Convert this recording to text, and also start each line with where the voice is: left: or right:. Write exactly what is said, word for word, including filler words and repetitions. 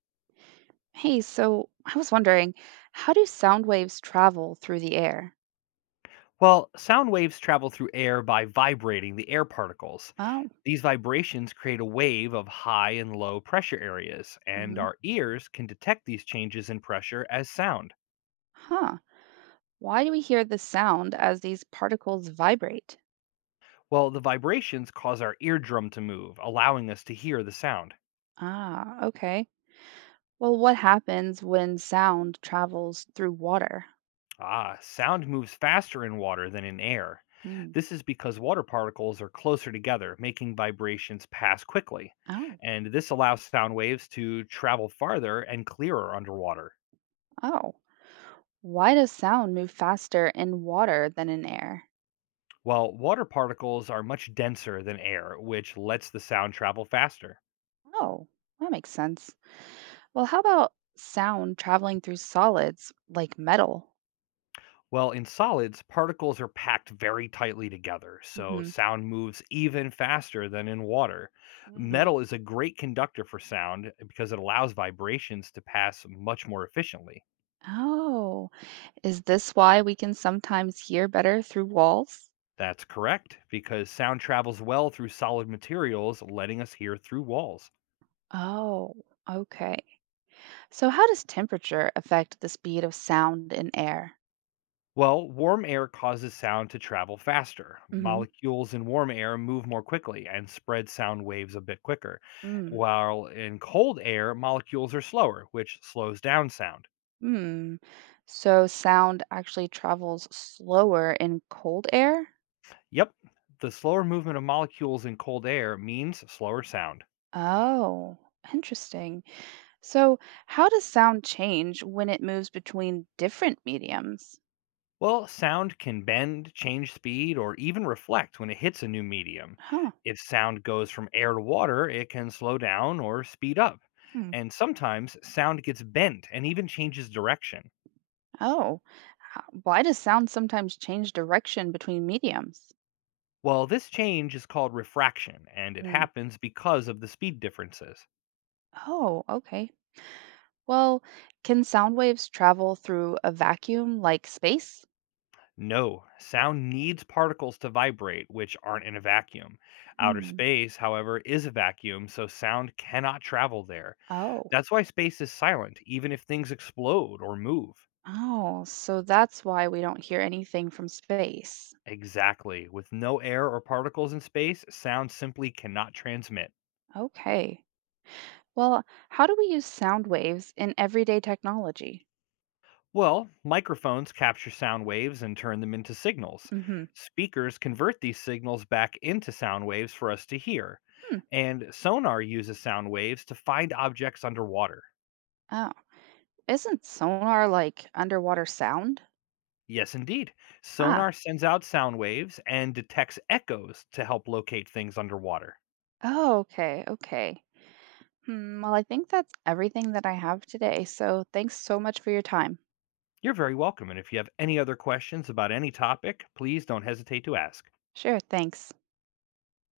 right: Hey, so I was wondering, how do sound waves travel through the air?
left: Well, sound waves travel through air by vibrating the air particles.
right: Oh,
left: These vibrations create a wave of high and low pressure areas, and
right: hmm
left: our ears can detect these changes in pressure as sound.
right: huh. Why do we hear the sound as these particles vibrate?
left: Well, the vibrations cause our eardrum to move, allowing us to hear the sound.
right: Ah, okay. Well, what happens when sound travels through water?
left: Ah, sound moves faster in water than in air.
right: Mm.
left: This is because water particles are closer together, making vibrations pass quickly.
right: Oh,
left: And this allows sound waves to travel farther and clearer underwater.
right: oh. Why does sound move faster in water than in air?
left: While water particles are much denser than air, which lets the sound travel faster.
right: Oh, that makes sense. Well, how about sound traveling through solids like metal?
left: Well, in solids, particles are packed very tightly together, so
right: Mm-hmm.
left: sound moves even faster than in water. Metal is a great conductor for sound eh, because it allows vibrations to pass much more efficiently.
right: Oh, is this why we can sometimes hear better through walls?
left: That's correct, because sound travels well through solid materials, letting us hear through walls.
right: Oh, okay. So, how does temperature affect the speed of sound in air?
left: Well, warm air causes sound to travel faster.
right: Mm-hmm.
left: Molecules in warm air move more quickly and spread sound waves a bit quicker,
right: Mm.
left: while in cold air, molecules are slower, which slows down sound.
right: Hmm. So, sound actually travels slower in cold air?
left: Yep, the slower movement of molecules in cold air means slower sound.
right: Oh, interesting. So, how does sound change when it moves between different mediums?
left: Well, sound can bend, change speed, or even reflect when it hits a new medium.
right: Huh.
left: If sound goes from air to water, it can slow down or speed up.
right: Hmm.
left: And sometimes sound gets bent and even changes direction.
right: Oh, h- why does sound sometimes change direction between mediums?
left: Well, this change is called refraction, and it happens because of the speed differences.
right: Oh, okay. Well, can sound waves travel through a vacuum like space?
left: No, sound needs particles to vibrate, which aren't in a vacuum. Outer
right: Hmm.
left: space, however, is a vacuum, so sound cannot travel there.
right: Oh,
left: That's why space is silent, even if things explode or move.
right: oh, so that's why we don't hear anything from space.
left: Exactly. With no air or particles in space, sound simply cannot transmit.
right: Okay. Well, how do we use sound waves in everyday technology?
left: Well, microphones capture sound waves and turn them into signals.
right: Mm-hmm.
left: Speakers convert these signals back into sound waves for us to hear.
right: Hmm.
left: And sonar uses sound waves to find objects underwater.
right: Oh, isn't sonar like underwater sound?
left: Yes, indeed.
right: Ah.
left: Sonar sends out sound waves and detects echoes to help locate things underwater.
right: Oh, okay, okay. Hmm, well, I think that's everything that I have today, so thanks so much for your time.
left: You're very welcome. And if you have any other questions about any topic, please don't hesitate to ask.
right: Sure, thanks.